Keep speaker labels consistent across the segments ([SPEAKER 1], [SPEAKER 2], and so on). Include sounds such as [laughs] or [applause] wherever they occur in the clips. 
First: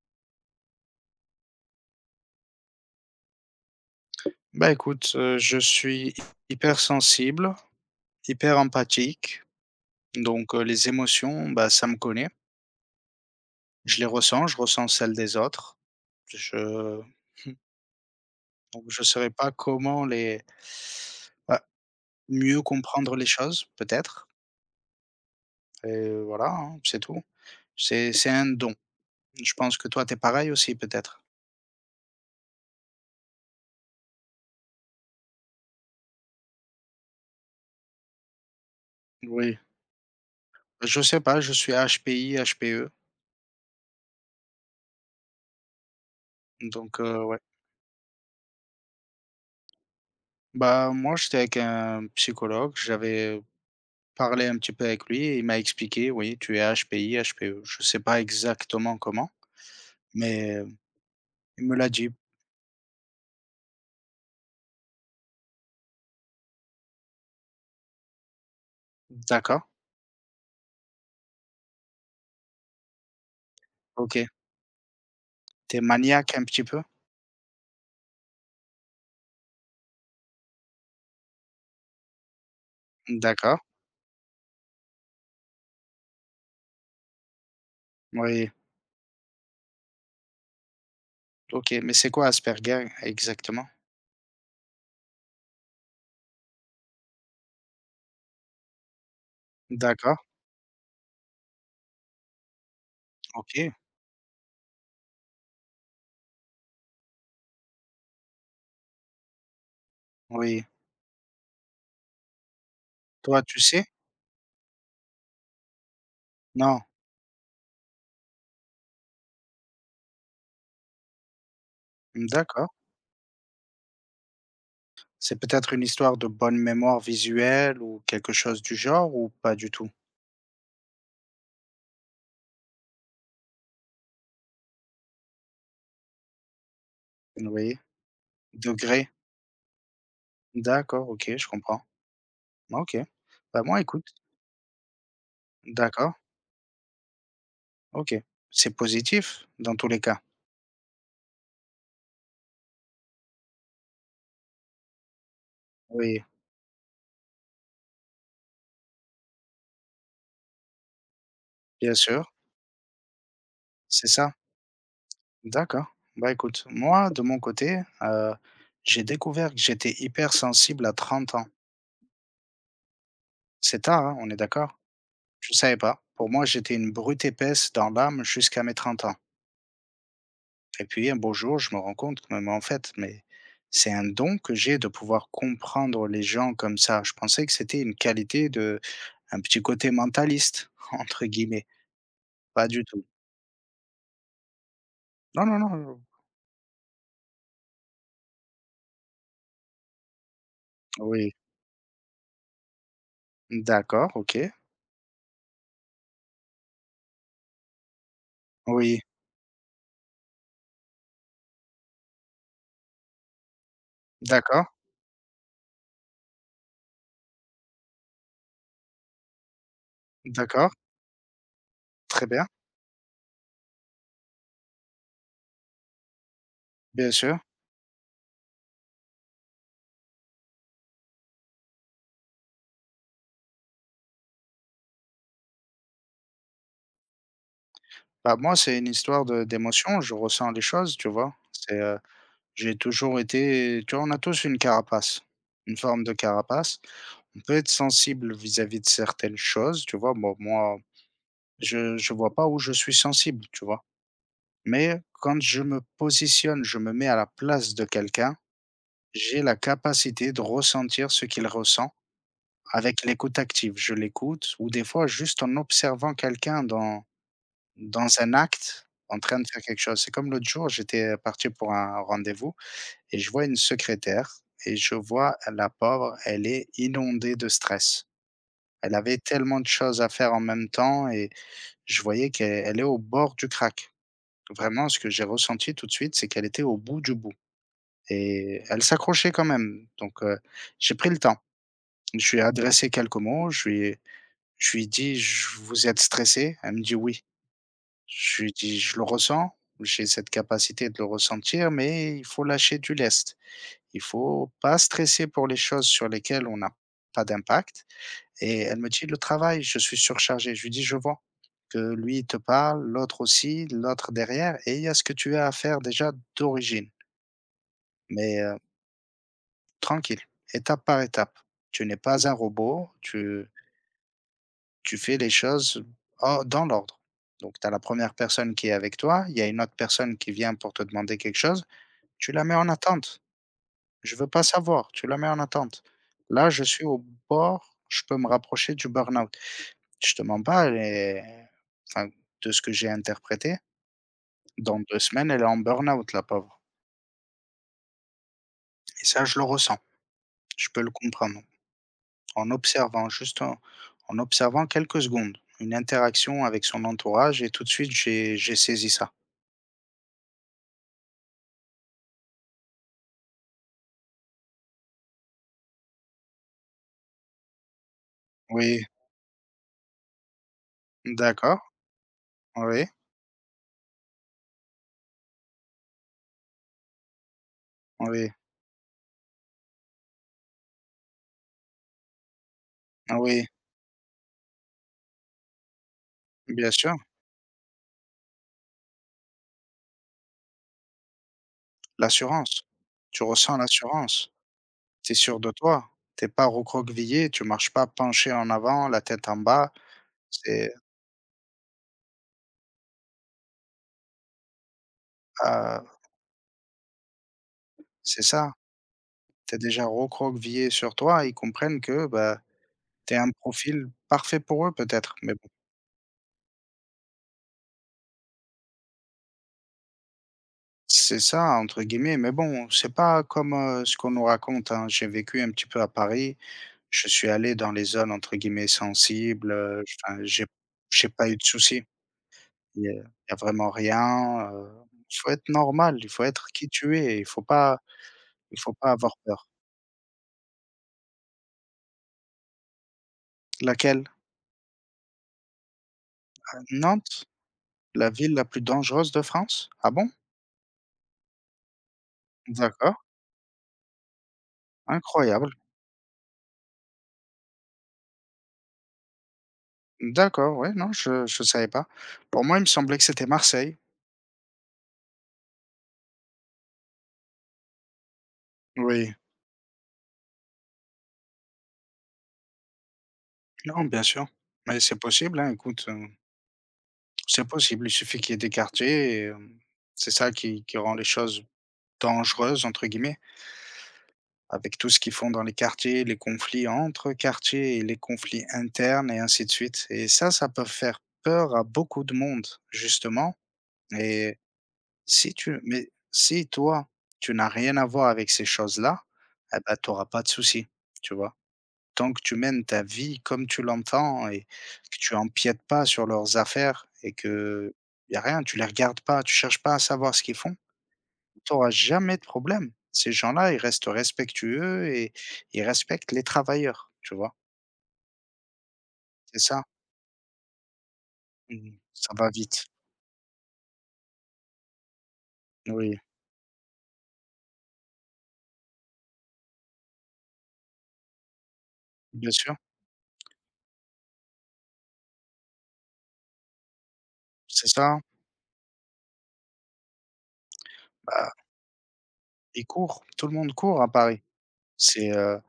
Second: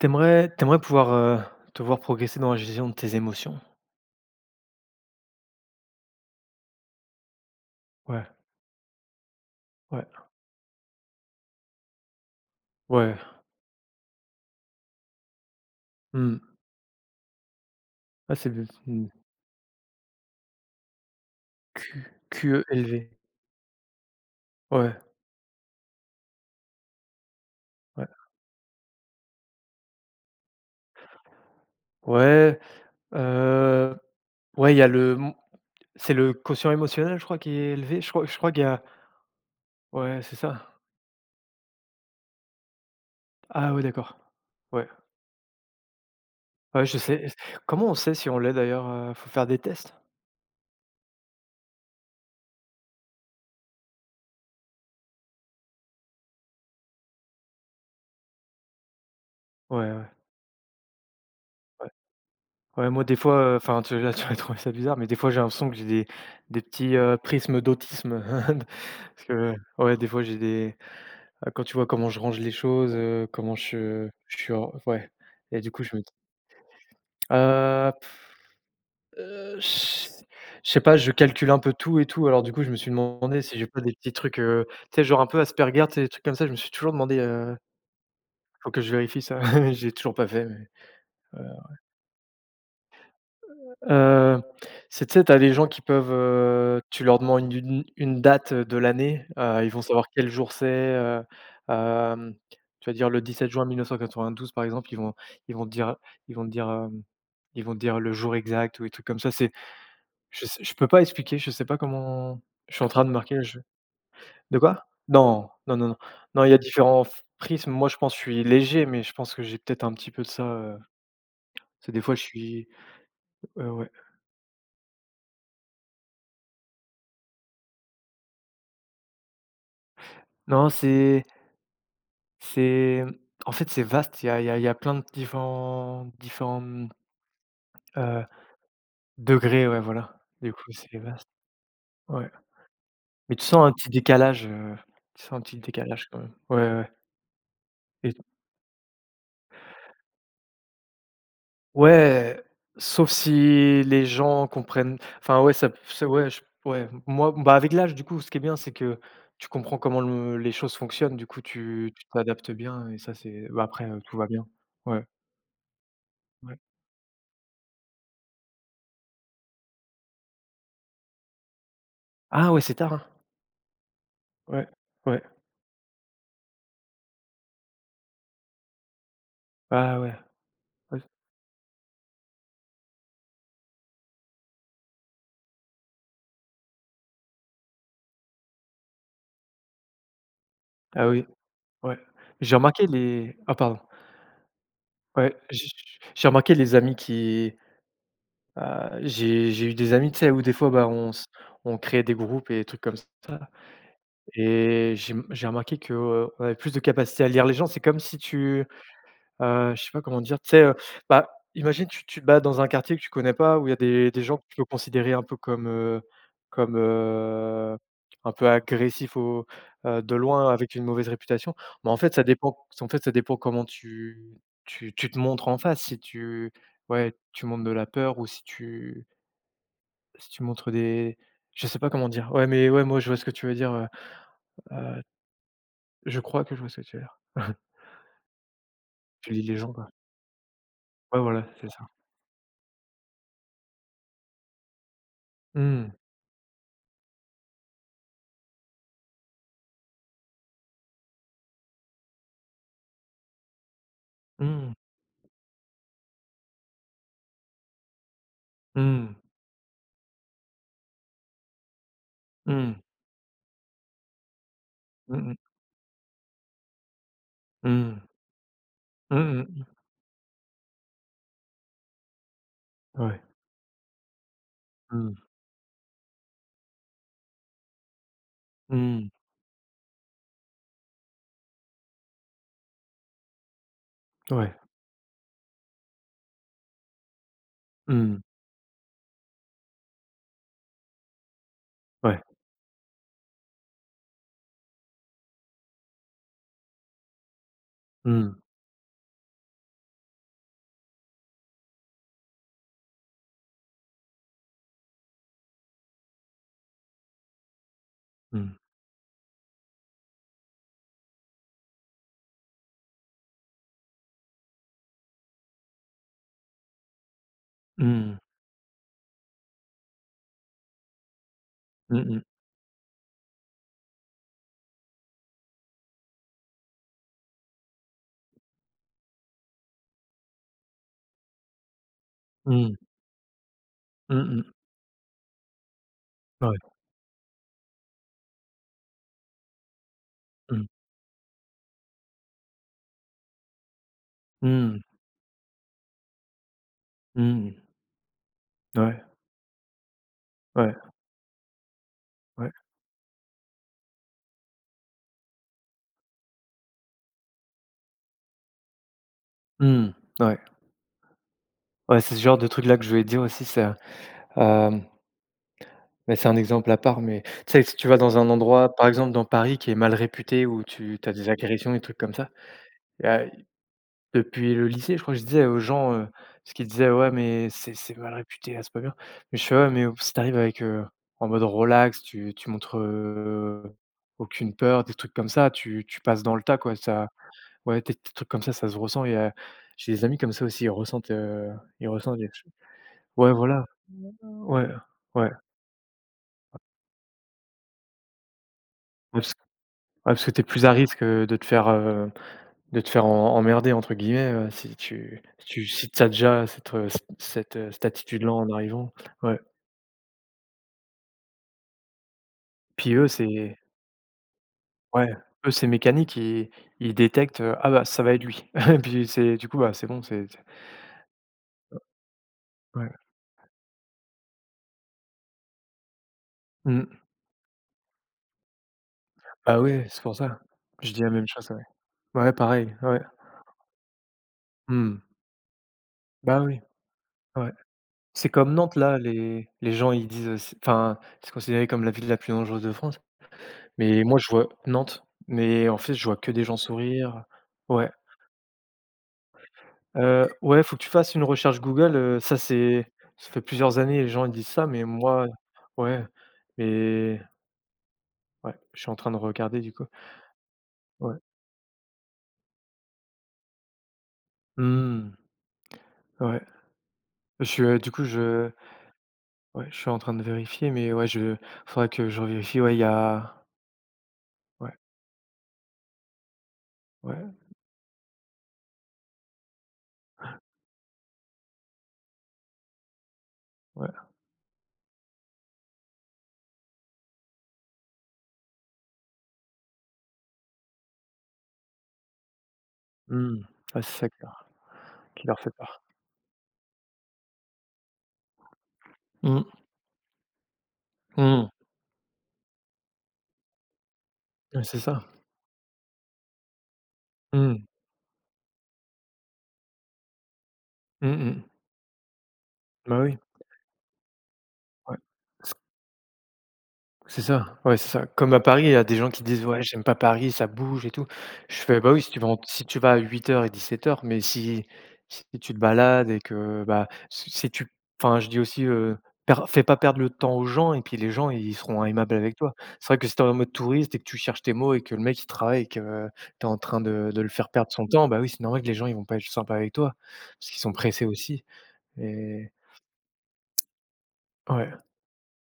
[SPEAKER 1] T'aimerais pouvoir, te voir progresser dans la gestion de tes émotions.
[SPEAKER 2] Bah, écoute, je suis hyper sensible,
[SPEAKER 1] Ouais,
[SPEAKER 2] hyper empathique,
[SPEAKER 1] ouais,
[SPEAKER 2] donc les émotions, bah, ça me connaît.
[SPEAKER 1] ouais.
[SPEAKER 2] Je les ressens, je ressens celles des autres.
[SPEAKER 1] Mmh.
[SPEAKER 2] Je
[SPEAKER 1] Ah c'est b
[SPEAKER 2] Donc je
[SPEAKER 1] Mmh.
[SPEAKER 2] saurais pas comment les bah,
[SPEAKER 1] Q
[SPEAKER 2] mieux
[SPEAKER 1] QELV.
[SPEAKER 2] comprendre les choses peut-être,
[SPEAKER 1] Ouais,
[SPEAKER 2] et voilà, hein, c'est tout.
[SPEAKER 1] ouais.
[SPEAKER 2] C'est un don. Je pense que toi, t'es pareil aussi peut-être?
[SPEAKER 1] Ouais, heu, ouais, il y a le m c'est le quotient émotionnel, je crois, qui est élevé. Je crois qu'il y a
[SPEAKER 2] Oui.
[SPEAKER 1] ouais, c'est ça.
[SPEAKER 2] Je sais pas, je suis HPI, HPE
[SPEAKER 1] Ah ouais, d'accord. Ouais. Ouais, je
[SPEAKER 2] donc
[SPEAKER 1] sais.
[SPEAKER 2] ouais.
[SPEAKER 1] Comment on sait si on l'est d'ailleurs? Faut faire des tests?
[SPEAKER 2] Bah, moi, j'étais avec un psychologue, j'avais parlé un petit peu avec lui et il m'a expliqué: «Oui, tu es HPI, HPE». Je sais pas exactement comment,
[SPEAKER 1] Ouais, ouais,
[SPEAKER 2] mais il me
[SPEAKER 1] ouais.
[SPEAKER 2] l'a dit.
[SPEAKER 1] Ouais, moi des fois, enfin tu là tu vas trouver ça bizarre, mais des fois j'ai l'impression que j'ai des petits prismes d'autisme. [laughs] Parce que
[SPEAKER 2] D'accord,
[SPEAKER 1] ouais, des fois, j'ai des ah, quand tu vois comment je range les choses comment je
[SPEAKER 2] OK.
[SPEAKER 1] je suis or ouais. Et du
[SPEAKER 2] T'es
[SPEAKER 1] coup, je me dis
[SPEAKER 2] maniaque un petit peu?
[SPEAKER 1] heu, heu, je je sais pas, je calcule un peu tout et tout. Alors du coup, je me suis demandé si
[SPEAKER 2] D'accord,
[SPEAKER 1] j'ai pas des petits trucs tu sais, genre un peu Asperger, tu sais, des trucs comme ça. Je me suis toujours demandé:
[SPEAKER 2] oui,
[SPEAKER 1] «Faut que je vérifie ça». [laughs] J'ai toujours pas fait, mais voilà.
[SPEAKER 2] OK. Mais c'est quoi Asperger exactement?
[SPEAKER 1] Heu, c'est tu sais, tu des gens qui peuvent tu leur demandes une date, de l'année, ils vont savoir
[SPEAKER 2] D'accord,
[SPEAKER 1] quel jour c'esthem, tu vas dire le dix sept juin
[SPEAKER 2] OK,
[SPEAKER 1] mille neuf cent quatre-vingt douze par exemple. Ils vont ils vont te dire ils vont te dire, hem, ils vont te dire le jour exact ou des trucs comme ça. C'est
[SPEAKER 2] oui.
[SPEAKER 1] je peux pas expliquer, je sais pas comment... Je suis en train de marquer
[SPEAKER 2] Toi,
[SPEAKER 1] je
[SPEAKER 2] tu sais?
[SPEAKER 1] de quoi? Non, non, non, non. Non, il y a
[SPEAKER 2] Non?
[SPEAKER 1] différents f prismes. Moi, je pense que je suis léger, mais je pense que j'ai peut-être un petit peu de ça, tu des fois, je suis,
[SPEAKER 2] D'accord.
[SPEAKER 1] ouais.
[SPEAKER 2] C'est peut-être une histoire de bonne mémoire visuelle ou quelque chose du genre ou pas du tout?
[SPEAKER 1] Non, c'est... C'est, en fait, c'est vaste. Il y a plein de différents
[SPEAKER 2] Oui,
[SPEAKER 1] euh,
[SPEAKER 2] degré?
[SPEAKER 1] degrés, ouais, voilà. Du coup, c'est
[SPEAKER 2] D'accord,
[SPEAKER 1] vaste.
[SPEAKER 2] OK, je comprends.
[SPEAKER 1] Ouais,
[SPEAKER 2] OK.
[SPEAKER 1] mais tu
[SPEAKER 2] Bah,
[SPEAKER 1] sens un
[SPEAKER 2] moi
[SPEAKER 1] petit
[SPEAKER 2] écoute,
[SPEAKER 1] décalage tu sens un petit décalage
[SPEAKER 2] d'accord.
[SPEAKER 1] quand même. Ouais, ouais, ouais.
[SPEAKER 2] OK,
[SPEAKER 1] Et
[SPEAKER 2] c'est positif dans tous les cas.
[SPEAKER 1] ouais, sauf si les gens comprennent, enfin, ouais, ça ça
[SPEAKER 2] Oui,
[SPEAKER 1] ouais, j ouais, moi, bah, avec l'âge, du coup, ce qui est bien, c'est que tu comprends comment le les choses fonctionnent. Du coup, tu
[SPEAKER 2] bien
[SPEAKER 1] tu
[SPEAKER 2] sûr,
[SPEAKER 1] t'adaptes bien et ça, c'est, après
[SPEAKER 2] c'est
[SPEAKER 1] tout va
[SPEAKER 2] ça.
[SPEAKER 1] bien. Ouais,
[SPEAKER 2] D'accord. Bah,
[SPEAKER 1] ouais.
[SPEAKER 2] écoute, moi, de mon côté, j'ai découvert que j'étais hypersensible à 30 ans.
[SPEAKER 1] Ah ouais, c'est tard, hein?
[SPEAKER 2] C'est tard, hein, on est
[SPEAKER 1] Ouais,
[SPEAKER 2] d'accord?
[SPEAKER 1] ouais.
[SPEAKER 2] Je ne savais pas. Pour moi, j'étais une brute épaisse dans l'âme jusqu'à mes 30 ans
[SPEAKER 1] Ah ouais,
[SPEAKER 2] et
[SPEAKER 1] ouais.
[SPEAKER 2] puis un beau jour, je me rends compte que, mais en fait, mais c'est un don que j'ai de pouvoir comprendre les gens comme ça. Je pensais que c'était une qualité de un petit côté «mentaliste» [laughs]
[SPEAKER 1] Ah
[SPEAKER 2] entre
[SPEAKER 1] oui.
[SPEAKER 2] guillemets.
[SPEAKER 1] Ouais. J'ai
[SPEAKER 2] Pas du
[SPEAKER 1] remarqué
[SPEAKER 2] tout.
[SPEAKER 1] les Ah, pardon. Ouais,
[SPEAKER 2] Non, non, non.
[SPEAKER 1] j'ai remarqué les amis qui, heu, j'ai eu des amis, tu sais, où des fois, bah,
[SPEAKER 2] Oui.
[SPEAKER 1] on créait des groupes et des trucs comme ça
[SPEAKER 2] D'accord, OK.
[SPEAKER 1] et j'ai remarqué que on avait plus de capacité à lire les gens. C'est comme si tu...
[SPEAKER 2] Oui,
[SPEAKER 1] Je sais pas comment dire, tu sais bah, imagine tu te bats dans un quartier que tu connais pas, où il y a des gens que tu peux
[SPEAKER 2] d'accord,
[SPEAKER 1] considérer un peu commecomme, heu, un peu agressifs au de loin
[SPEAKER 2] d'accord,
[SPEAKER 1] avec une mauvaise réputation. Mais en fait, ça
[SPEAKER 2] très bien,
[SPEAKER 1] dépend comment tu te montres en face. Si tu...
[SPEAKER 2] bien
[SPEAKER 1] ouais,
[SPEAKER 2] sûr.
[SPEAKER 1] tu montres de la peur ou si tu montres des... Je sais pas comment dire. Ouais, mais ouais, moi je vois ce que tu veux direheu, je crois que je vois ce que tu veux dire. [laughs]
[SPEAKER 2] Bah, moi, c'est une histoire
[SPEAKER 1] Tu lis
[SPEAKER 2] de
[SPEAKER 1] les gens, quoi.
[SPEAKER 2] d'émotion, je ressens les choses, tu
[SPEAKER 1] Ouais,
[SPEAKER 2] vois?
[SPEAKER 1] voilà, c'est
[SPEAKER 2] C'est,
[SPEAKER 1] ça.
[SPEAKER 2] j'ai toujours été, tu vois, on a tous une carapace, une
[SPEAKER 1] Mmh.
[SPEAKER 2] forme de carapace. On peut être sensible vis-à-vis de certaines choses, tu vois? Bon, moi, je vois pas où je suis sensible, tu vois?
[SPEAKER 1] Mmh.
[SPEAKER 2] Mais quand je me positionne, je me mets à la place de quelqu'un,
[SPEAKER 1] Mmh.
[SPEAKER 2] j'ai la capacité de ressentir ce qu'il ressent.
[SPEAKER 1] Mhm.
[SPEAKER 2] Avec l'écoute active, je l'écoute ou des fois
[SPEAKER 1] Mhm,
[SPEAKER 2] juste en observant quelqu'un dans
[SPEAKER 1] mhm.
[SPEAKER 2] un acte en
[SPEAKER 1] Mhm,
[SPEAKER 2] train de faire
[SPEAKER 1] mhm.
[SPEAKER 2] quelque chose. C'est comme l'autre jour, j'étais parti pour un rendez-vous et
[SPEAKER 1] Ouais.
[SPEAKER 2] je vois une secrétaire et je
[SPEAKER 1] Mhm,
[SPEAKER 2] vois la pauvre, elle est inondée de stress. Elle
[SPEAKER 1] mhm.
[SPEAKER 2] avait tellement de choses à faire en même temps et je voyais qu'elle elle est au bord du crack.
[SPEAKER 1] Ouais.
[SPEAKER 2] Vraiment, ce que j'ai ressenti tout de suite, c'est qu'elle était au bout du bout
[SPEAKER 1] Mhm.
[SPEAKER 2] et elle s'accrochait quand même. Donc, j'ai pris le temps.
[SPEAKER 1] Ouais.
[SPEAKER 2] Je lui ai adressé quelques mots, je lui ai je lui ai dit: «Je vous êtes stressé?» Elle me dit: «Oui».
[SPEAKER 1] Mhm,
[SPEAKER 2] Je lui ai dit: «Je le ressens, j'ai cette capacité de le ressentir, mais il faut lâcher du lest. Il faut pas stresser pour les choses sur lesquelles on n'a pas d'impact»
[SPEAKER 1] mhm.
[SPEAKER 2] et elle me dit: «Le travail, je suis surchargé. Je lui dis: «Je vois que lui, il te parle, l'autre aussi, l'autre derrière et il y a ce que tu as à faire déjà d'origine,
[SPEAKER 1] Mhm.
[SPEAKER 2] mais tranquille, étape par étape. Tu n'es
[SPEAKER 1] Mhm,
[SPEAKER 2] pas un robot, tu» Tu fais les choses en dans l'ordre. Donc tu as la première personne qui est avec toi, il y a une autre personne qui vient pour te demander quelque chose, tu la mets en
[SPEAKER 1] mhm.
[SPEAKER 2] attente. «Je veux pas
[SPEAKER 1] Mhm.
[SPEAKER 2] savoir», tu la mets en attente. Là,
[SPEAKER 1] Ouais.
[SPEAKER 2] je suis au bord, je peux me rapprocher du burn-out. Je te mens pas,
[SPEAKER 1] Mhm.
[SPEAKER 2] elle est enfin, de ce que j'ai interprété, dans
[SPEAKER 1] Mhm.
[SPEAKER 2] 2 semaines, elle est en burn-out la pauvre
[SPEAKER 1] Mhm. Ouais,
[SPEAKER 2] et ça, je le ressens. Je
[SPEAKER 1] ouais,
[SPEAKER 2] peux le comprendre
[SPEAKER 1] ouais.
[SPEAKER 2] en observant, juste en en observant quelques secondes, une interaction avec son entourage et tout de suite j'ai saisi ça.
[SPEAKER 1] Mmh. Ouais. Ouais, c'est ce genre de truc là que je voulais dire aussi, c'esthem, mais c'est un exemple à part, mais tu sais, si tu vas dans un endroit,
[SPEAKER 2] Oui.
[SPEAKER 1] par exemple dans Paris qui est mal réputé, où tu as des
[SPEAKER 2] D'accord,
[SPEAKER 1] agressions, des trucs comme ça.
[SPEAKER 2] oui,
[SPEAKER 1] Il y a Depuis le lycée, je crois que je disais aux gens parce qu'ils disaient: «Ouais, mais c'est mal
[SPEAKER 2] oui,
[SPEAKER 1] réputé, ah, c'est pas bien». Mais je fais: «Ouais, mais si t'arrives avec en mode relax, tu montres
[SPEAKER 2] oui,
[SPEAKER 1] aucune peur, des trucs comme ça, tu passes dans le tas,
[SPEAKER 2] bien
[SPEAKER 1] quoi,
[SPEAKER 2] sûr,
[SPEAKER 1] ça ouais, des tes trucs comme ça se ressent». Et j'ai des amis comme ça aussi, ils ressentent ils ressentent les
[SPEAKER 2] l'assurance. Tu
[SPEAKER 1] ouais,
[SPEAKER 2] ressens
[SPEAKER 1] voilà,
[SPEAKER 2] l'assurance,
[SPEAKER 1] ouais, ouais,
[SPEAKER 2] tu es
[SPEAKER 1] ouais.
[SPEAKER 2] sûr de toi, t'es pas recroquevillé, tu marches pas penché en avant, la tête
[SPEAKER 1] parce Ouais,
[SPEAKER 2] en bas,
[SPEAKER 1] parce que t'es plus à
[SPEAKER 2] c'est,
[SPEAKER 1] risque de te faire en «emmerder» entre guillemets si tu si tu si
[SPEAKER 2] heu,
[SPEAKER 1] tu déjà cette cette
[SPEAKER 2] c'est
[SPEAKER 1] attitude-là en
[SPEAKER 2] ça,
[SPEAKER 1] arrivant, ouais.
[SPEAKER 2] tu es déjà recroquevillé sur toi, ils comprennent que, bah,
[SPEAKER 1] Puis eux,
[SPEAKER 2] tu es un
[SPEAKER 1] c'est
[SPEAKER 2] profil parfait pour eux
[SPEAKER 1] Ouais,
[SPEAKER 2] peut-être, mais bon,
[SPEAKER 1] eux, c'est mécanique, ils détectent: «Ah bah, ça va être lui». [laughs] Puis c'est Du coup, bah, c'est bon, c'est
[SPEAKER 2] c'est ça entre guillemets, mais bon,
[SPEAKER 1] ouais.
[SPEAKER 2] c'est pas comme, ce qu'on nous raconte, hein. J'ai vécu un petit peu à Paris,
[SPEAKER 1] Mmh.
[SPEAKER 2] je suis allé dans les zones entre guillemets «sensibles»,
[SPEAKER 1] Bah oui, c'est pour
[SPEAKER 2] enfin
[SPEAKER 1] ça.
[SPEAKER 2] j'ai
[SPEAKER 1] Je dis la même
[SPEAKER 2] pas eu de
[SPEAKER 1] chose, ouais.
[SPEAKER 2] soucis.
[SPEAKER 1] Ouais, pareil,
[SPEAKER 2] Il y a
[SPEAKER 1] ouais.
[SPEAKER 2] vraiment rien,
[SPEAKER 1] Mmh.
[SPEAKER 2] il faut être normal, il faut
[SPEAKER 1] Bah
[SPEAKER 2] être
[SPEAKER 1] oui,
[SPEAKER 2] qui tu es, il faut
[SPEAKER 1] ouais.
[SPEAKER 2] pas
[SPEAKER 1] C'est comme Nantes là,
[SPEAKER 2] avoir
[SPEAKER 1] les
[SPEAKER 2] peur.
[SPEAKER 1] les gens ils disent c'est considéré comme la ville la plus dangereuse de France, mais
[SPEAKER 2] Laquelle?
[SPEAKER 1] moi je vois Nantes, mais en fait, je vois que des gens sourire.
[SPEAKER 2] Nantes?
[SPEAKER 1] Ouais
[SPEAKER 2] La ville la plus dangereuse de France? Ah bon?
[SPEAKER 1] ouais, faut que tu fasses une recherche Google,
[SPEAKER 2] D'accord,
[SPEAKER 1] ça fait plusieurs années, les gens ils disent ça, mais
[SPEAKER 2] incroyable.
[SPEAKER 1] ouais, mais ouais, je suis en train de regarder du coup.
[SPEAKER 2] D'accord, ouais, non,
[SPEAKER 1] Ouais.
[SPEAKER 2] je savais pas. Pour moi, il me semblait que c'était Marseille.
[SPEAKER 1] Mmh, ouais. Je suis du coup, je
[SPEAKER 2] Oui,
[SPEAKER 1] ouais, je suis en train de vérifier, mais ouais, je faudrait que je vérifie. Ouais, il y a
[SPEAKER 2] non, bien sûr,
[SPEAKER 1] Ouais,
[SPEAKER 2] mais c'est possible, hein, écoute,
[SPEAKER 1] ouais,
[SPEAKER 2] c'est possible, il suffit qu'il y ait des quartiers et c'est ça qui rend les choses «dangereuses» entre guillemets.
[SPEAKER 1] ouais.
[SPEAKER 2] Avec tout ce qu'ils font dans les quartiers, les conflits entre quartiers et les conflits internes et ainsi de suite. Et ça peut faire peur à beaucoup de monde, justement.
[SPEAKER 1] Mmh. Ouais, c'est ça
[SPEAKER 2] Et
[SPEAKER 1] qui
[SPEAKER 2] si
[SPEAKER 1] leur fait
[SPEAKER 2] tu
[SPEAKER 1] peur.
[SPEAKER 2] mais si toi, tu n'as rien à voir avec ces choses-là,
[SPEAKER 1] Mmh.
[SPEAKER 2] eh bah, tu auras pas de soucis, tu vois?
[SPEAKER 1] Mmh.
[SPEAKER 2] Tant que tu mènes ta vie comme tu l'entends et
[SPEAKER 1] Ouais, c'est
[SPEAKER 2] que
[SPEAKER 1] ça.
[SPEAKER 2] tu empiètes pas sur leurs affaires et
[SPEAKER 1] Mmh.
[SPEAKER 2] que y a rien, tu les regardes pas, tu cherches pas à savoir ce qu'ils font.
[SPEAKER 1] Mmh mh.
[SPEAKER 2] Tu auras jamais de problème.
[SPEAKER 1] Bah
[SPEAKER 2] Ces
[SPEAKER 1] oui.
[SPEAKER 2] gens-là, ils restent respectueux
[SPEAKER 1] Ouais.
[SPEAKER 2] et ils respectent les travailleurs, tu
[SPEAKER 1] C'est
[SPEAKER 2] vois?
[SPEAKER 1] ça, ouais, c'est ça. Comme à Paris, il y a des gens qui
[SPEAKER 2] C'est
[SPEAKER 1] disent: «Ouais,
[SPEAKER 2] ça.
[SPEAKER 1] j'aime pas Paris, ça bouge et tout». Je
[SPEAKER 2] Mmh,
[SPEAKER 1] fais: «Bah oui, si
[SPEAKER 2] ça
[SPEAKER 1] tu vas
[SPEAKER 2] va
[SPEAKER 1] en
[SPEAKER 2] vite.
[SPEAKER 1] si tu vas à 8 heures et 17 heures, mais si tu te
[SPEAKER 2] Oui,
[SPEAKER 1] balades et que, bah, si tu», Je dis aussi: «Per Fais pas perdre le temps aux gens et puis les gens, ils seront aimables
[SPEAKER 2] bien
[SPEAKER 1] avec toi».
[SPEAKER 2] sûr,
[SPEAKER 1] C'est vrai que si t'es en mode touriste et que tu cherches tes mots et que le mec il travaille et que t'es en train de le faire
[SPEAKER 2] c'est
[SPEAKER 1] perdre son
[SPEAKER 2] ça.
[SPEAKER 1] temps, bah oui, c'est normal que les gens ils vont pas être sympas avec toi, parce qu'ils sont pressés
[SPEAKER 2] Bah,
[SPEAKER 1] aussi et
[SPEAKER 2] ils courent, tout le monde court à Paris.
[SPEAKER 1] ouais.
[SPEAKER 2] C'est,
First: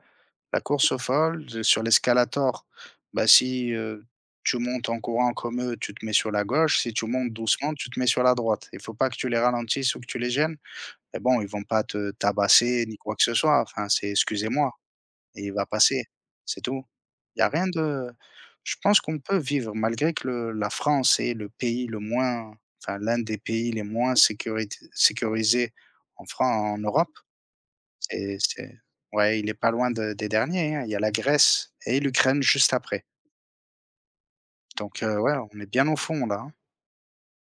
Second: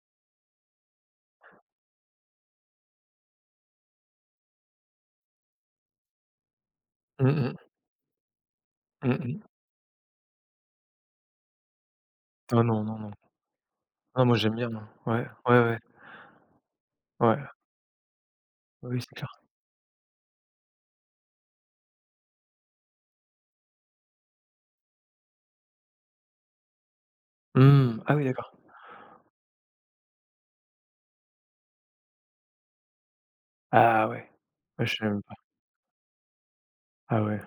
[SPEAKER 2] la course folle de sur l'escalator. Bah, si, tu montes en courant comme eux, tu te mets sur la gauche, si tu
[SPEAKER 1] Mmh
[SPEAKER 2] montes
[SPEAKER 1] mh.
[SPEAKER 2] doucement, tu te mets sur la droite. Il faut pas
[SPEAKER 1] Mmh
[SPEAKER 2] que tu les
[SPEAKER 1] mh.
[SPEAKER 2] ralentisses ou que tu les gênes, mais bon, ils vont pas te
[SPEAKER 1] Ah non,
[SPEAKER 2] tabasser ni
[SPEAKER 1] non, non.
[SPEAKER 2] quoi que ce soit, enfin, c'est
[SPEAKER 1] Ah moi j'aime bien,
[SPEAKER 2] excusez-moi.
[SPEAKER 1] hein. Ouais,
[SPEAKER 2] Et il
[SPEAKER 1] ouais,
[SPEAKER 2] va
[SPEAKER 1] ouais.
[SPEAKER 2] passer, c'est tout.
[SPEAKER 1] Ouais,
[SPEAKER 2] Il y a rien de je
[SPEAKER 1] oui,
[SPEAKER 2] pense
[SPEAKER 1] c'est
[SPEAKER 2] qu'on
[SPEAKER 1] clair.
[SPEAKER 2] peut vivre malgré que le la France est le pays le moins enfin l'un des pays les moins sécurité sécurisés en France, en Europe.
[SPEAKER 1] Mmh. Ah oui,
[SPEAKER 2] C'est
[SPEAKER 1] d'accord.
[SPEAKER 2] c'est ouais, il est pas loin de des derniers, hein. Il y a la Grèce et l'Ukraine juste après.
[SPEAKER 1] Ah ouais. Ouais, je
[SPEAKER 2] Donc
[SPEAKER 1] savais même pas.
[SPEAKER 2] ouais, on est bien au fond là, hein.
[SPEAKER 1] Ah ouais.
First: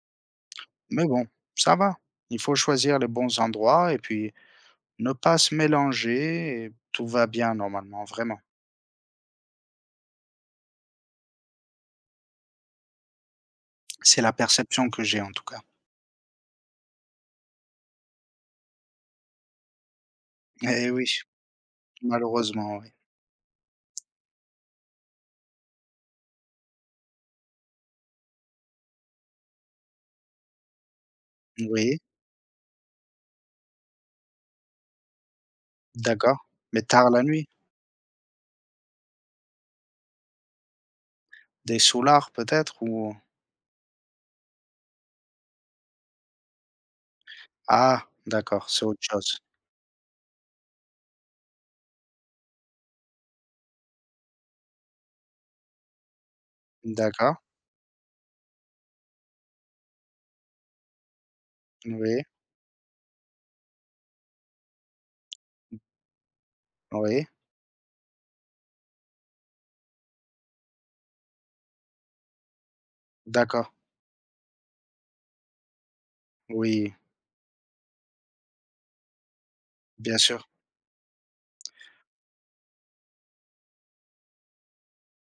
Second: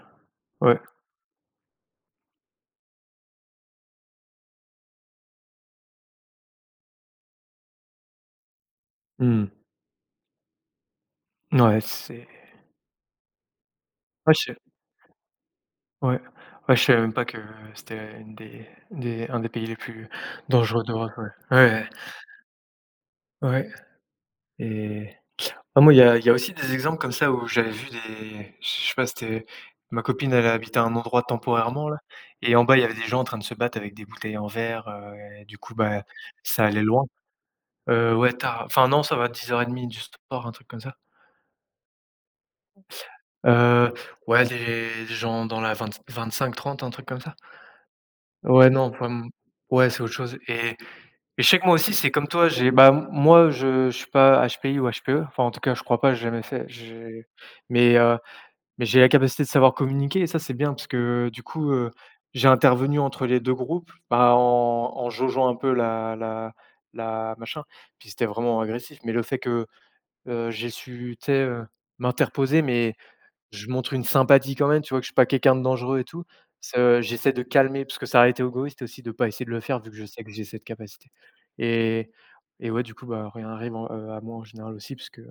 [SPEAKER 1] Ouais.
[SPEAKER 2] Mais bon, ça va. Il faut choisir les bons endroits et puis ne pas se mélanger et tout va bien normalement, vraiment.
[SPEAKER 1] Mmh. Ouais, c'est
[SPEAKER 2] C'est
[SPEAKER 1] ouais,
[SPEAKER 2] la
[SPEAKER 1] je
[SPEAKER 2] perception que j'ai en tout cas.
[SPEAKER 1] ouais. Ouais, je savais même pas que c'était une des un des pays les plus dangereux
[SPEAKER 2] Eh oui.
[SPEAKER 1] d'Europe, ouais. Ouais, ouais.
[SPEAKER 2] Malheureusement, oui.
[SPEAKER 1] Ouais et ah moi, il y a aussi des exemples comme ça où j'avais vu des je sais pas, c'était ma copine, elle habitait à un endroit temporairement
[SPEAKER 2] Oui,
[SPEAKER 1] là et en bas, il y avait des gens en train de se battre avec des bouteilles en verre et du coup, bah,
[SPEAKER 2] d'accord,
[SPEAKER 1] ça allait
[SPEAKER 2] mais
[SPEAKER 1] loin.
[SPEAKER 2] tard la nuit?
[SPEAKER 1] Ouais, tu enfin non, ça va... 10:30 du sport, un truc comme ça.
[SPEAKER 2] Des soulards peut-être ou
[SPEAKER 1] Heu, ouais, des gens dans la vingt 25-30, un truc comme ça?
[SPEAKER 2] ah
[SPEAKER 1] Ouais,
[SPEAKER 2] d'accord, c'est
[SPEAKER 1] non,
[SPEAKER 2] autre
[SPEAKER 1] pas m
[SPEAKER 2] chose.
[SPEAKER 1] ouais, c'est autre chose et je sais que moi aussi, c'est comme toi, j'ai bah, m Moi, je suis pas HPI ou HPE, enfin, en tout cas, je crois pas, j'ai jamais fait, j'ai
[SPEAKER 2] D'accord,
[SPEAKER 1] mais Mais j'ai la capacité de savoir communiquer et ça, c'est bien parce que du coup
[SPEAKER 2] oui,
[SPEAKER 1] j'ai intervenu entre les 2 groupes, bah, en jaugeant un peu
[SPEAKER 2] oui,
[SPEAKER 1] la machin, puis c'était vraiment agressif, mais le fait que j'ai su, tu sais m'interposer, mais je
[SPEAKER 2] d'accord,
[SPEAKER 1] montre une sympathie quand même, tu vois que je suis pas quelqu'un de dangereux et tout. C'est
[SPEAKER 2] oui,
[SPEAKER 1] j'essaie de calmer parce que ça aurait été égoïste aussi de pas essayer de le faire vu que je
[SPEAKER 2] bien
[SPEAKER 1] sais que j'ai
[SPEAKER 2] sûr,
[SPEAKER 1] cette capacité et et ouais, du coup, bah, rien arrive en à moi en général aussi parce que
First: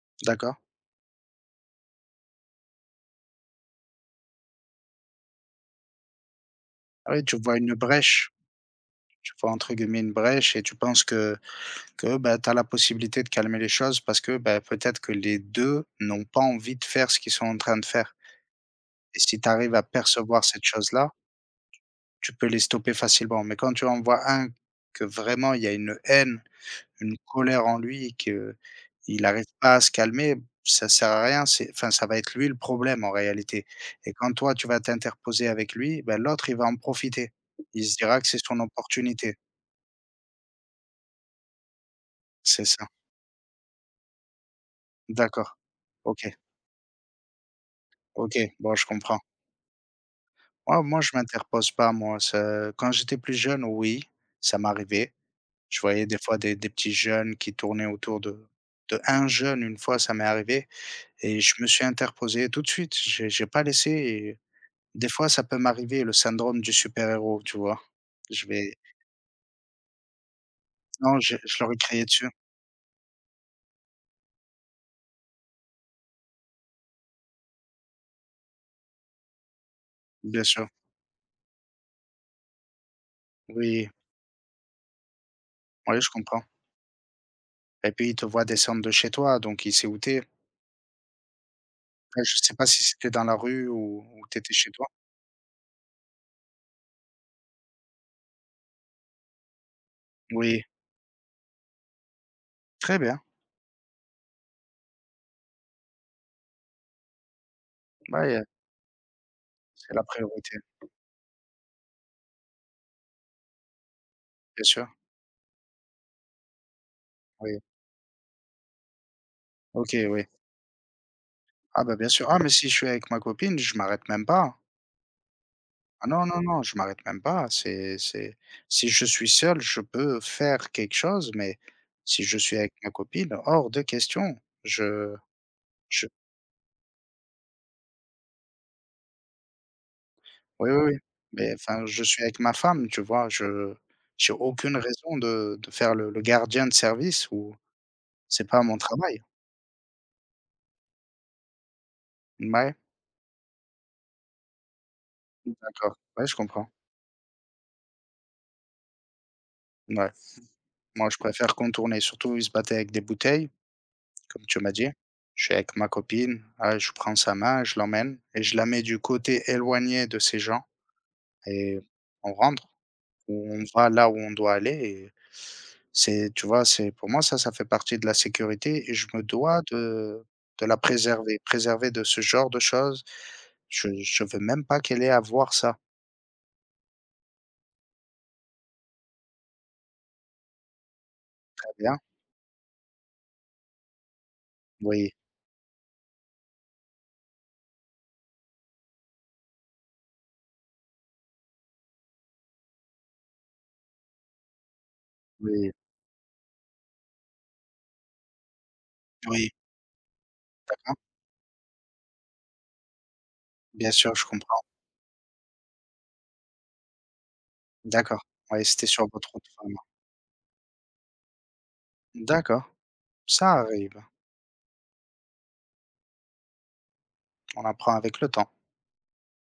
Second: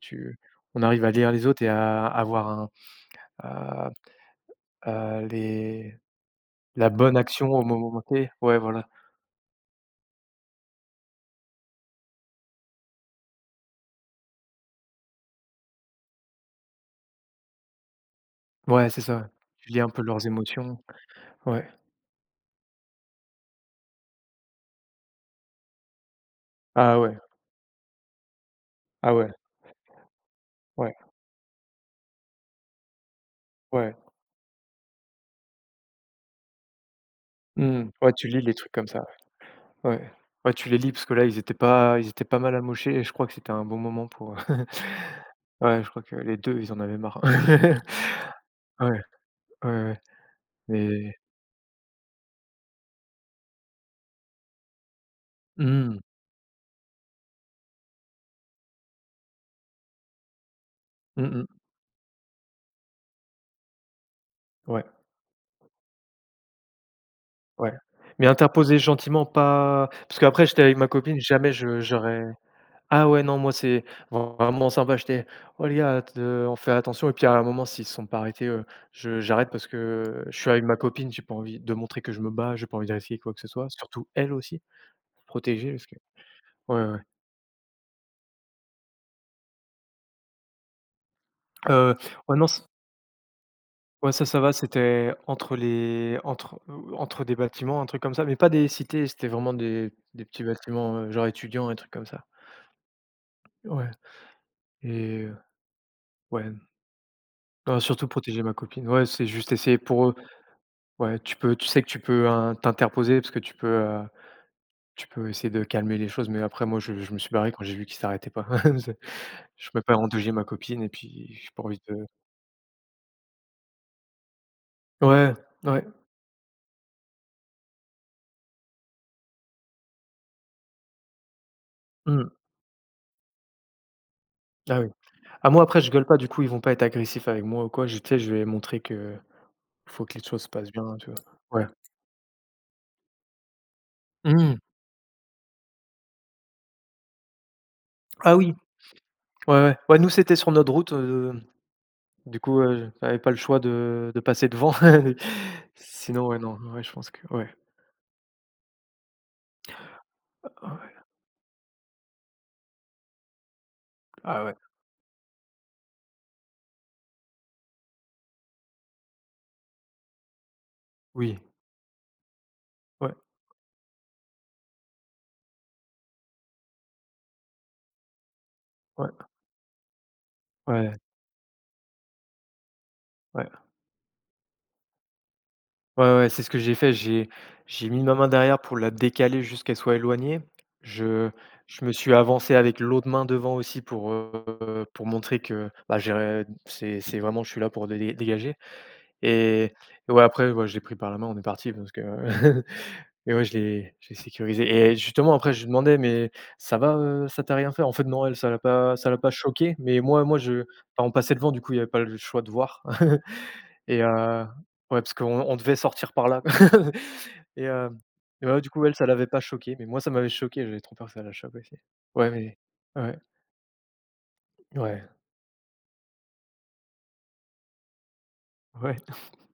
[SPEAKER 1] tu
[SPEAKER 2] d'accord.
[SPEAKER 1] on arrive à lire les autres et à avoir un à à les la
[SPEAKER 2] Ah
[SPEAKER 1] bonne
[SPEAKER 2] oui, tu
[SPEAKER 1] action
[SPEAKER 2] vois
[SPEAKER 1] au
[SPEAKER 2] une
[SPEAKER 1] moment T.
[SPEAKER 2] brèche,
[SPEAKER 1] Ouais, voilà.
[SPEAKER 2] tu vois entre guillemets «une brèche» et tu penses que, bah, tu as la possibilité de calmer les choses parce que, bah, peut-être que les 2 n'ont pas envie de faire ce qu'ils sont en train de faire
[SPEAKER 1] Ouais, c'est
[SPEAKER 2] et
[SPEAKER 1] ça.
[SPEAKER 2] si tu
[SPEAKER 1] Tu
[SPEAKER 2] arrives
[SPEAKER 1] lis
[SPEAKER 2] à
[SPEAKER 1] un peu leurs
[SPEAKER 2] percevoir cette
[SPEAKER 1] émotions.
[SPEAKER 2] chose-là,
[SPEAKER 1] Ouais.
[SPEAKER 2] tu peux les stopper facilement mais quand tu en vois un que vraiment il y a une haine
[SPEAKER 1] Ah ouais,
[SPEAKER 2] une colère en lui que
[SPEAKER 1] ah
[SPEAKER 2] il
[SPEAKER 1] ouais,
[SPEAKER 2] n'arrive pas à se calmer, ça
[SPEAKER 1] ouais,
[SPEAKER 2] sert à rien, c'est enfin, ça va être lui le problème en réalité
[SPEAKER 1] ouais.
[SPEAKER 2] et quand toi tu vas t'interposer avec lui, ben l'autre il va en profiter. Il
[SPEAKER 1] Mmh,
[SPEAKER 2] se
[SPEAKER 1] ouais,
[SPEAKER 2] dira que
[SPEAKER 1] tu lis
[SPEAKER 2] c'est
[SPEAKER 1] les
[SPEAKER 2] son
[SPEAKER 1] trucs comme ça.
[SPEAKER 2] opportunité.
[SPEAKER 1] Ouais. Ouais, tu les lis parce que là, ils étaient pas mal
[SPEAKER 2] C'est ça.
[SPEAKER 1] amochés et je crois que c'était un bon moment pour... [laughs]
[SPEAKER 2] D'accord.
[SPEAKER 1] Ouais, je crois que
[SPEAKER 2] OK,
[SPEAKER 1] les 2, ils en avaient marre.
[SPEAKER 2] OK,
[SPEAKER 1] [laughs]
[SPEAKER 2] bon je
[SPEAKER 1] Ouais,
[SPEAKER 2] comprends.
[SPEAKER 1] ouais, ouais,
[SPEAKER 2] Moi, je
[SPEAKER 1] mais
[SPEAKER 2] m'interpose pas moi, ça quand j'étais plus jeune, oui, ça m'arrivait. Je
[SPEAKER 1] mmh.
[SPEAKER 2] voyais des fois des petits jeunes qui tournaient autour de un jeune, une fois ça m'est arrivé
[SPEAKER 1] Mmh
[SPEAKER 2] et je
[SPEAKER 1] mh.
[SPEAKER 2] me suis interposé tout de suite. J'ai pas laissé.
[SPEAKER 1] Ouais,
[SPEAKER 2] Des fois, ça peut m'arriver le syndrome du super-héros, tu
[SPEAKER 1] ouais,
[SPEAKER 2] vois?
[SPEAKER 1] mais
[SPEAKER 2] Je vais
[SPEAKER 1] interposer gentiment, pas parce qu'après j'étais avec ma
[SPEAKER 2] non,
[SPEAKER 1] copine,
[SPEAKER 2] je
[SPEAKER 1] jamais
[SPEAKER 2] je leur ai
[SPEAKER 1] je
[SPEAKER 2] crié
[SPEAKER 1] j'aurais
[SPEAKER 2] dessus,
[SPEAKER 1] ah ouais, non, moi, c'est vraiment sympa, j'étais: «Oh les gars, t on fait attention» et puis à un moment, s'ils se sont pas arrêtés je j'arrête parce que je
[SPEAKER 2] bien
[SPEAKER 1] suis avec
[SPEAKER 2] sûr.
[SPEAKER 1] ma copine, j'ai pas envie de montrer que je me bats, j'ai pas envie de risquer quoi que ce soit,
[SPEAKER 2] Oui,
[SPEAKER 1] surtout elle aussi, protéger parce que
[SPEAKER 2] oui, je comprends
[SPEAKER 1] ouais, ouais.
[SPEAKER 2] et puis, il te voit descendre de chez toi, donc il sait où tu es.
[SPEAKER 1] Heu,
[SPEAKER 2] Après,
[SPEAKER 1] ouais,
[SPEAKER 2] je
[SPEAKER 1] non,
[SPEAKER 2] sais
[SPEAKER 1] c
[SPEAKER 2] pas si c'était dans la rue
[SPEAKER 1] ouais,
[SPEAKER 2] ou
[SPEAKER 1] ça,
[SPEAKER 2] tu
[SPEAKER 1] ça va,
[SPEAKER 2] étais chez toi?
[SPEAKER 1] c'était entre des bâtiments, un truc comme ça, mais pas des cités, c'était vraiment des petits
[SPEAKER 2] Oui,
[SPEAKER 1] bâtiments genre étudiants, un truc comme ça.
[SPEAKER 2] très bien.
[SPEAKER 1] Ouais et heu, ouais, non, surtout
[SPEAKER 2] Ouais,
[SPEAKER 1] protéger ma copine. Ouais, c'est juste essayer
[SPEAKER 2] c'est la
[SPEAKER 1] pour
[SPEAKER 2] priorité,
[SPEAKER 1] ouais, tu sais que tu peux, hein, t'interposer parce que tu peux
[SPEAKER 2] bien sûr,
[SPEAKER 1] tu peux essayer de calmer les choses, mais après moi, je me suis barré
[SPEAKER 2] oui.
[SPEAKER 1] quand j'ai vu qu'ils s'arrêtaient pas. [laughs] C'est- Je peux pas
[SPEAKER 2] OK, oui.
[SPEAKER 1] endouiller ma copine et puis j'ai pas envie
[SPEAKER 2] Ah bah,
[SPEAKER 1] de
[SPEAKER 2] bien sûr. Ah mais si je suis avec ma copine, je m'arrête même pas.
[SPEAKER 1] ouais, ouais,
[SPEAKER 2] Ah non, non, non, je m'arrête même pas. C'est Si je suis seul, je peux faire quelque chose, mais si
[SPEAKER 1] mmh,
[SPEAKER 2] je suis avec ma copine, hors de question.
[SPEAKER 1] ah oui.
[SPEAKER 2] Je
[SPEAKER 1] Ah moi après je gueule
[SPEAKER 2] je
[SPEAKER 1] pas du coup, ils vont pas être agressifs avec moi ou quoi, je tu sais, je vais montrer que faut que les choses se
[SPEAKER 2] oui,
[SPEAKER 1] passent bien,
[SPEAKER 2] oui, oui,
[SPEAKER 1] tu vois?
[SPEAKER 2] mais
[SPEAKER 1] Ouais.
[SPEAKER 2] enfin, je suis avec ma femme, tu vois? Je J'ai
[SPEAKER 1] Mmh.
[SPEAKER 2] aucune raison de faire le gardien de service ou
[SPEAKER 1] Ah
[SPEAKER 2] c'est
[SPEAKER 1] oui,
[SPEAKER 2] pas mon travail.
[SPEAKER 1] ouais, ouais. Ouais, nous c'était sur notre route du coup
[SPEAKER 2] Ouais
[SPEAKER 1] j'avais pas le choix de passer devant. [laughs]
[SPEAKER 2] d'accord.
[SPEAKER 1] Sinon
[SPEAKER 2] Ouais, je
[SPEAKER 1] ouais, non,
[SPEAKER 2] comprends.
[SPEAKER 1] ouais, je pense que ouais,
[SPEAKER 2] Ouais.
[SPEAKER 1] ouais.
[SPEAKER 2] Moi, je préfère contourner, surtout ils se battaient avec des bouteilles.
[SPEAKER 1] Ah
[SPEAKER 2] Comme
[SPEAKER 1] ouais,
[SPEAKER 2] tu m'as dit. Je suis avec ma copine, ah, je prends sa main, je l'emmène et je la mets du côté éloigné de ces gens
[SPEAKER 1] oui,
[SPEAKER 2] et on rentre
[SPEAKER 1] ouais,
[SPEAKER 2] ou on va là où on doit aller et c'est tu vois, c'est pour moi ça, ça fait partie de la sécurité et je
[SPEAKER 1] ouais,
[SPEAKER 2] me dois de la
[SPEAKER 1] ouais,
[SPEAKER 2] préserver, préserver de ce genre de choses.
[SPEAKER 1] ouais.
[SPEAKER 2] Je veux même pas qu'elle ait à voir ça.
[SPEAKER 1] Ouais, ouais, c'est ce que j'ai fait. J'ai mis ma main derrière pour la décaler jusqu'à qu'elle soit éloignée. Je
[SPEAKER 2] Très
[SPEAKER 1] je me
[SPEAKER 2] bien.
[SPEAKER 1] suis avancé avec l'autre main devant aussi pour pour
[SPEAKER 2] Oui,
[SPEAKER 1] montrer que, bah, j'ai c'est vraiment je suis là pour dé dégager et et ouais, après, ouais, je l'ai pris par la main, on est parti parce que... [laughs] Et ouais, je l'ai sécurisé et justement après je lui
[SPEAKER 2] oui,
[SPEAKER 1] demandais: «Mais ça va ça t'a rien fait?» En fait non, elle, ça l'a pas
[SPEAKER 2] oui,
[SPEAKER 1] choqué, mais moi moi je
[SPEAKER 2] hein,
[SPEAKER 1] enfin on passait devant, du coup, il y avait pas le choix de voir. [laughs]
[SPEAKER 2] bien
[SPEAKER 1] Et heu,
[SPEAKER 2] sûr, je comprends.
[SPEAKER 1] ouais, parce qu'on devait sortir par là. [laughs] Et hem,
[SPEAKER 2] D'accord.
[SPEAKER 1] et ouais,
[SPEAKER 2] Ouais,
[SPEAKER 1] du coup,
[SPEAKER 2] c'était
[SPEAKER 1] elle, ça
[SPEAKER 2] sur
[SPEAKER 1] l'avait
[SPEAKER 2] votre
[SPEAKER 1] pas
[SPEAKER 2] route.
[SPEAKER 1] choqué, mais moi, ça m'avait choqué, j'avais trop peur que ça la choque aussi. Ouais, mais
[SPEAKER 2] D'accord,
[SPEAKER 1] ouais,
[SPEAKER 2] ça arrive.
[SPEAKER 1] ouais,
[SPEAKER 2] On apprend avec le temps.
[SPEAKER 1] ouais.